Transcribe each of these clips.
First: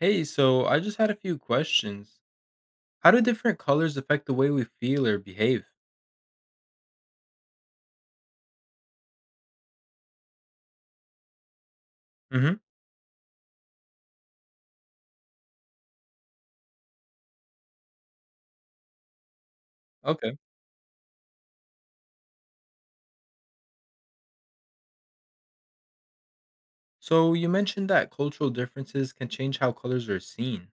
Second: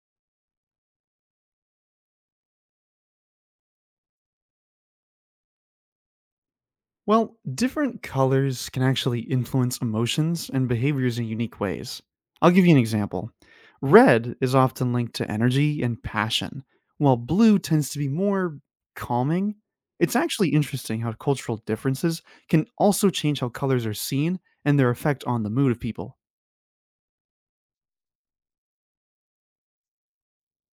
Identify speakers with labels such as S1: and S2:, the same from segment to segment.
S1: Hey, so I just had a few questions. How do different colors affect the way we feel or behave?
S2: Well, different colors can actually influence emotions and behaviors in unique ways. I'll
S1: Hmm.
S2: give you an example. Red is often linked to energy and passion, while blue tends to be more calming. It's
S1: Okay.
S2: actually interesting how cultural differences can also change how colors are seen and their effect on the mood of people.
S1: So, you mentioned that cultural differences can change how colors are seen.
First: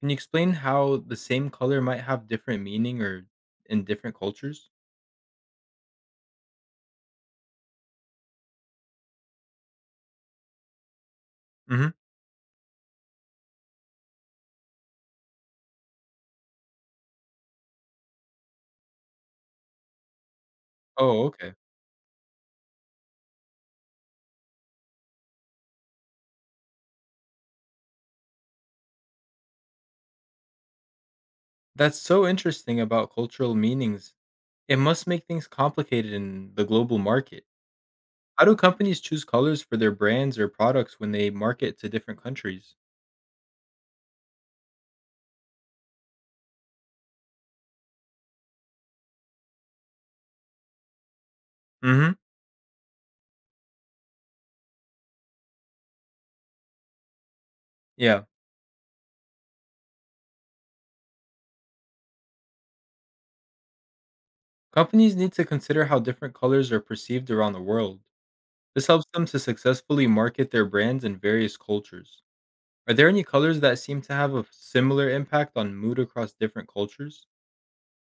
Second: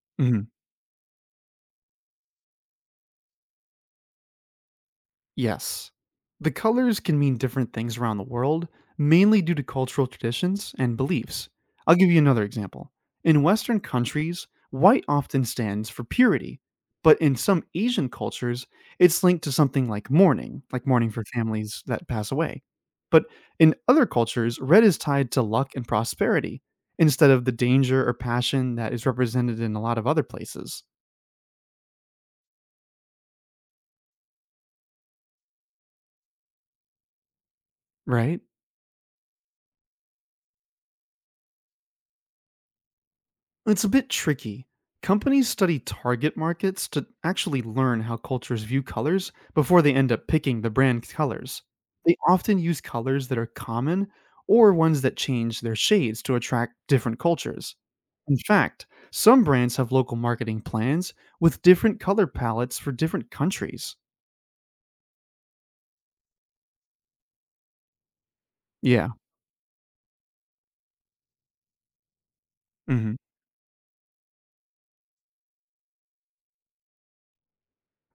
S1: Can you
S2: Mhm.
S1: explain how the same color might have different meaning or in different cultures?
S2: Yes. The colors can mean different things around the world, mainly due to cultural traditions and beliefs.
S1: Hmm.
S2: I'll give you another example. In Western countries, white often stands for purity, but in some Asian cultures, it's linked to something like mourning for
S1: Oh, okay.
S2: families that pass away. But in other cultures, red is tied to luck and prosperity instead of the danger or passion that is represented in a lot of other places,
S1: That's so interesting about cultural meanings. It must make things complicated in the global market.
S2: right?
S1: How do companies choose colors for their brands or products when they market to different countries?
S2: It's a bit tricky. Companies study target markets to actually learn how cultures view colors before they end up picking the brand colors. They
S1: Hmm.
S2: often use colors that are common or ones that change their shades to attract different cultures.
S1: Yeah.
S2: In fact, some brands have local marketing plans with different color palettes for different countries.
S1: Companies need to consider how different colors are perceived around the world. This helps
S2: Yeah.
S1: them to successfully market their brands in various cultures. Are there
S2: Mhm.
S1: any colors that seem to have a similar impact on mood across different cultures?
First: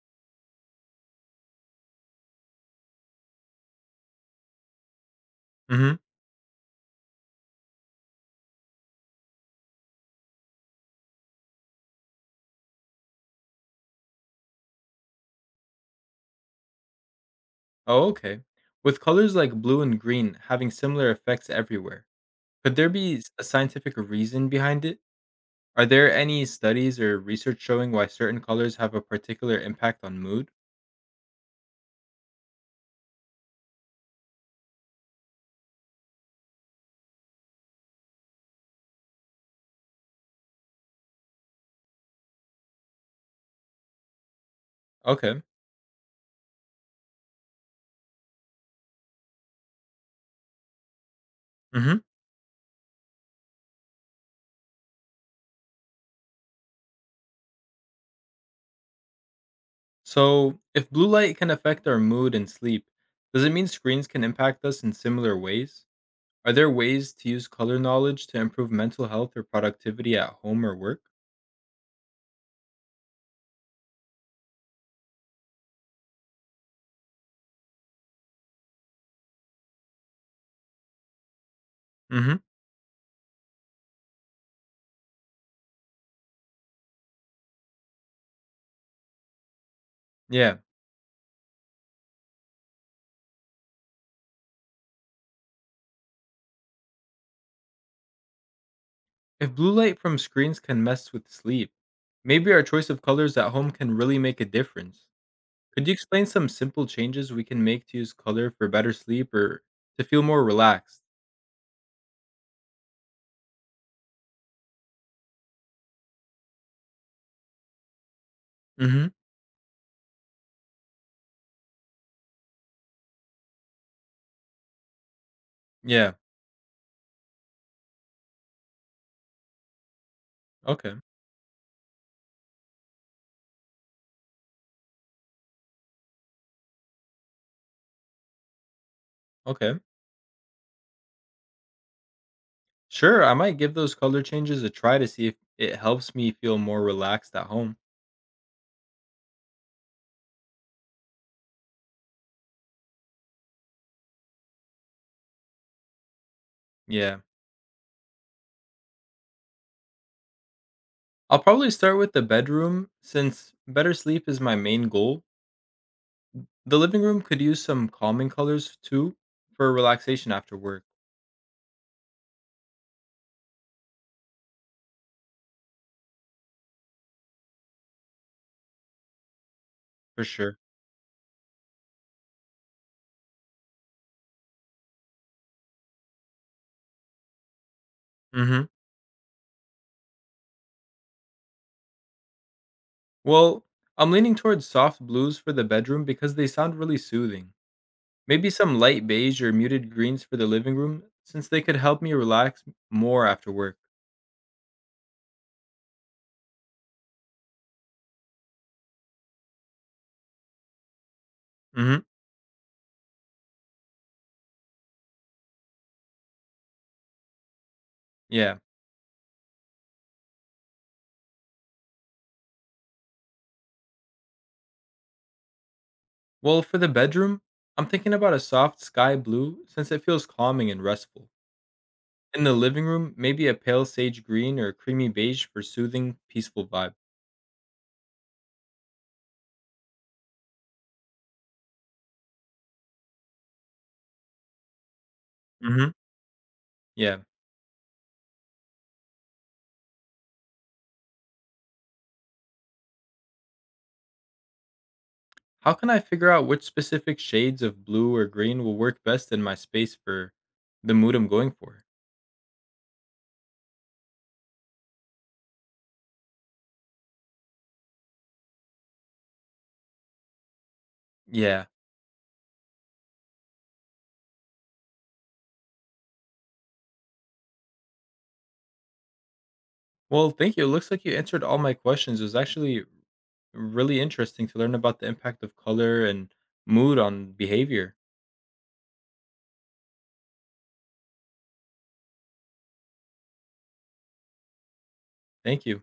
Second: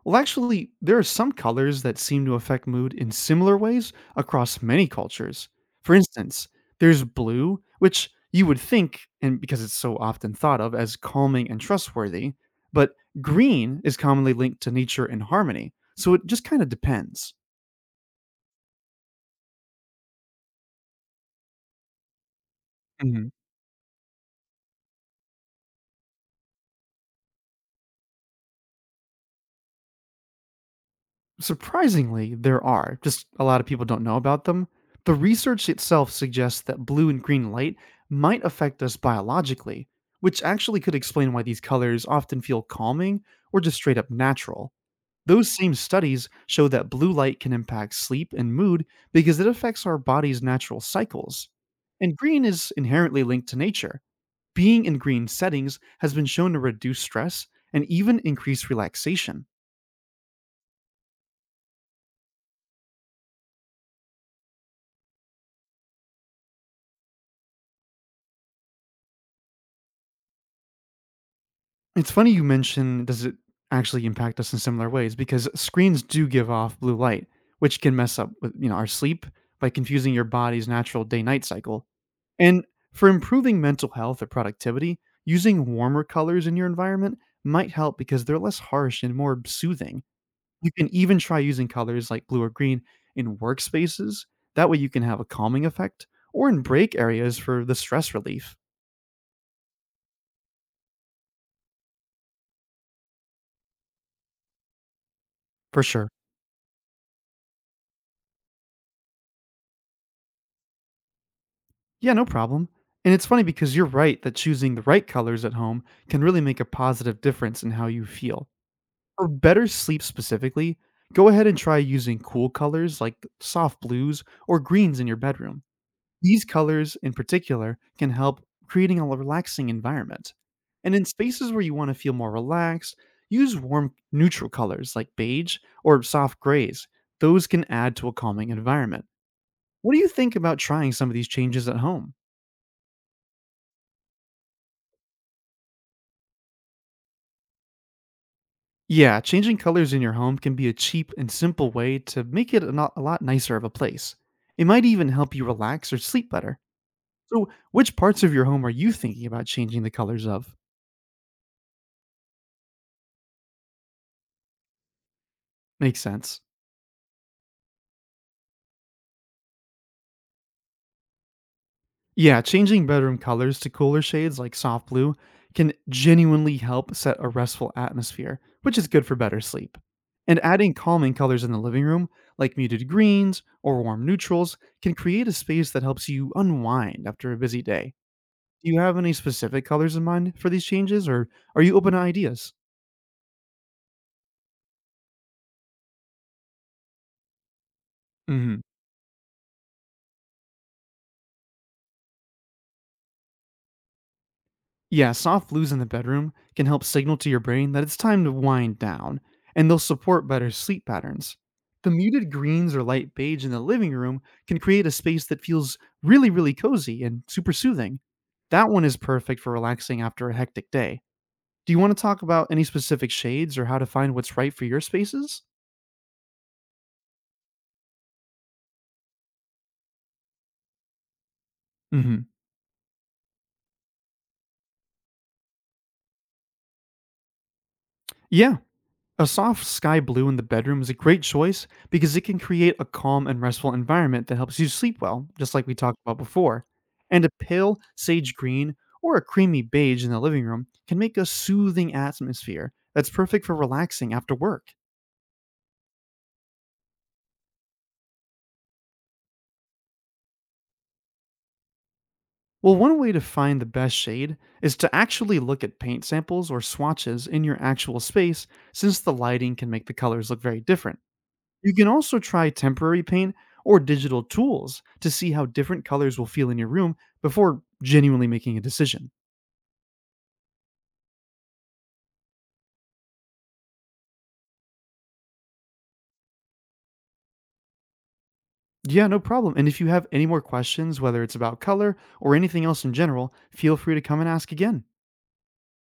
S2: Well, actually, there are some colors that seem to affect mood in similar ways across many cultures.
S1: Hmm.
S2: For instance, there's blue, which you would think, and because it's so often thought of as calming and trustworthy, but green is commonly linked to nature and harmony, so it just kind of depends.
S1: Oh, okay. With colors like blue and green having similar effects everywhere, could there be a scientific reason behind it? Are there any studies or research showing why certain colors have a particular impact on mood?
S2: Surprisingly, there are, just a lot of people don't know about them. The research itself suggests that blue and green light might affect us biologically, which actually could explain why these colors often feel calming or just straight up natural.
S1: Okay.
S2: Those same studies show that blue light can impact sleep and mood because it affects our body's natural cycles.
S1: Mm-hmm.
S2: And green is inherently linked to nature. Being in green settings has been shown to reduce stress and even increase relaxation.
S1: So, if blue light can affect our mood and sleep, does it mean screens can impact us in similar ways? Are there ways to use color knowledge to improve mental health or productivity at home or work?
S2: It's funny you mention does it actually impact us in similar ways because screens do give off blue light, which can mess up with our sleep by confusing your body's natural day-night cycle.
S1: Hmm.
S2: And for improving mental health or productivity, using warmer colors in your environment might help because they're less harsh and more soothing.
S1: Yeah.
S2: You can even try using colors like blue or green in workspaces. That way you can have a calming effect or in break areas for the stress relief.
S1: If blue light from screens can mess with sleep, maybe our choice of colors at home can really make a difference.
S2: For
S1: Could you
S2: sure.
S1: explain some simple changes we can make to use color for better sleep or to feel more relaxed?
S2: Yeah, no problem. And it's funny because you're right that choosing the right colors at home can really make a positive difference in how you feel.
S1: Hmm.
S2: For better sleep specifically, go ahead and try using cool colors like soft blues or greens in your bedroom.
S1: Yeah.
S2: These colors, in particular, can help creating a relaxing environment. And
S1: Okay.
S2: in spaces where you want to feel more relaxed, use warm, neutral colors like beige or soft grays. Those can add to a calming environment.
S1: Okay.
S2: What do you think about trying some of these changes at home?
S1: Sure, I might give those color changes a try to see if it helps me feel more relaxed at home.
S2: Yeah, changing colors in your home can be a cheap and simple way to make it a a lot nicer of a place. It might even help you relax or sleep better.
S1: Yeah.
S2: So, which parts of your home are you thinking about changing the colors of?
S1: I'll probably start with the bedroom since better sleep is my main goal.
S2: Makes sense.
S1: The living room could use some calming colors too for relaxation after work,
S2: Yeah, changing bedroom colors to cooler shades like soft blue can genuinely help set a restful atmosphere, which is good for better sleep.
S1: for
S2: And
S1: sure.
S2: adding calming colors in the living room, like muted greens or warm neutrals, can create a space that helps you unwind after a busy day.
S1: Mhm.
S2: Do you have any specific colors in mind for these changes, or are you open to ideas?
S1: Well, I'm leaning towards soft blues for the bedroom because they sound really soothing. Maybe
S2: Mhm.
S1: some light beige or muted greens for the living room since they could help me relax more after work.
S2: Yeah, soft blues in the bedroom can help signal to your brain that it's time to wind down, and they'll support better sleep patterns. The
S1: Mhm.
S2: muted greens or light beige in the living room can create a space that feels really, really cozy and super soothing.
S1: Yeah.
S2: That one is perfect for relaxing after a hectic day. Do you want to talk about any specific shades or how to find what's right for your spaces?
S1: Well, for the bedroom, I'm thinking about a soft sky blue since it feels calming and restful.
S2: Mhm.
S1: In the living room, maybe a pale sage green or creamy beige for soothing, peaceful vibe.
S2: Yeah, a soft sky blue in the bedroom is a great choice because it can create a calm and restful environment that helps you sleep well, just like we
S1: Hmm.
S2: talked about before.
S1: Yeah.
S2: And a pale sage green or a creamy beige in the living room can make a soothing atmosphere that's perfect for relaxing after work.
S1: How can I figure out which specific shades of blue or green will work best in my space for the mood I'm going for?
S2: Well, one way to find the best shade is to actually look at paint samples or swatches in your actual space, since the lighting can make the colors look very different.
S1: Yeah.
S2: You can also try temporary paint or digital tools to see how different colors will feel in your room before genuinely making a decision.
S1: Well, thank you. It looks like you answered all my questions. It was actually really interesting to learn about the impact of color and mood on behavior.
S2: Yeah, no problem. And if you have any more questions, whether it's about color or anything else in general, feel free to come and ask again.
S1: Thank you.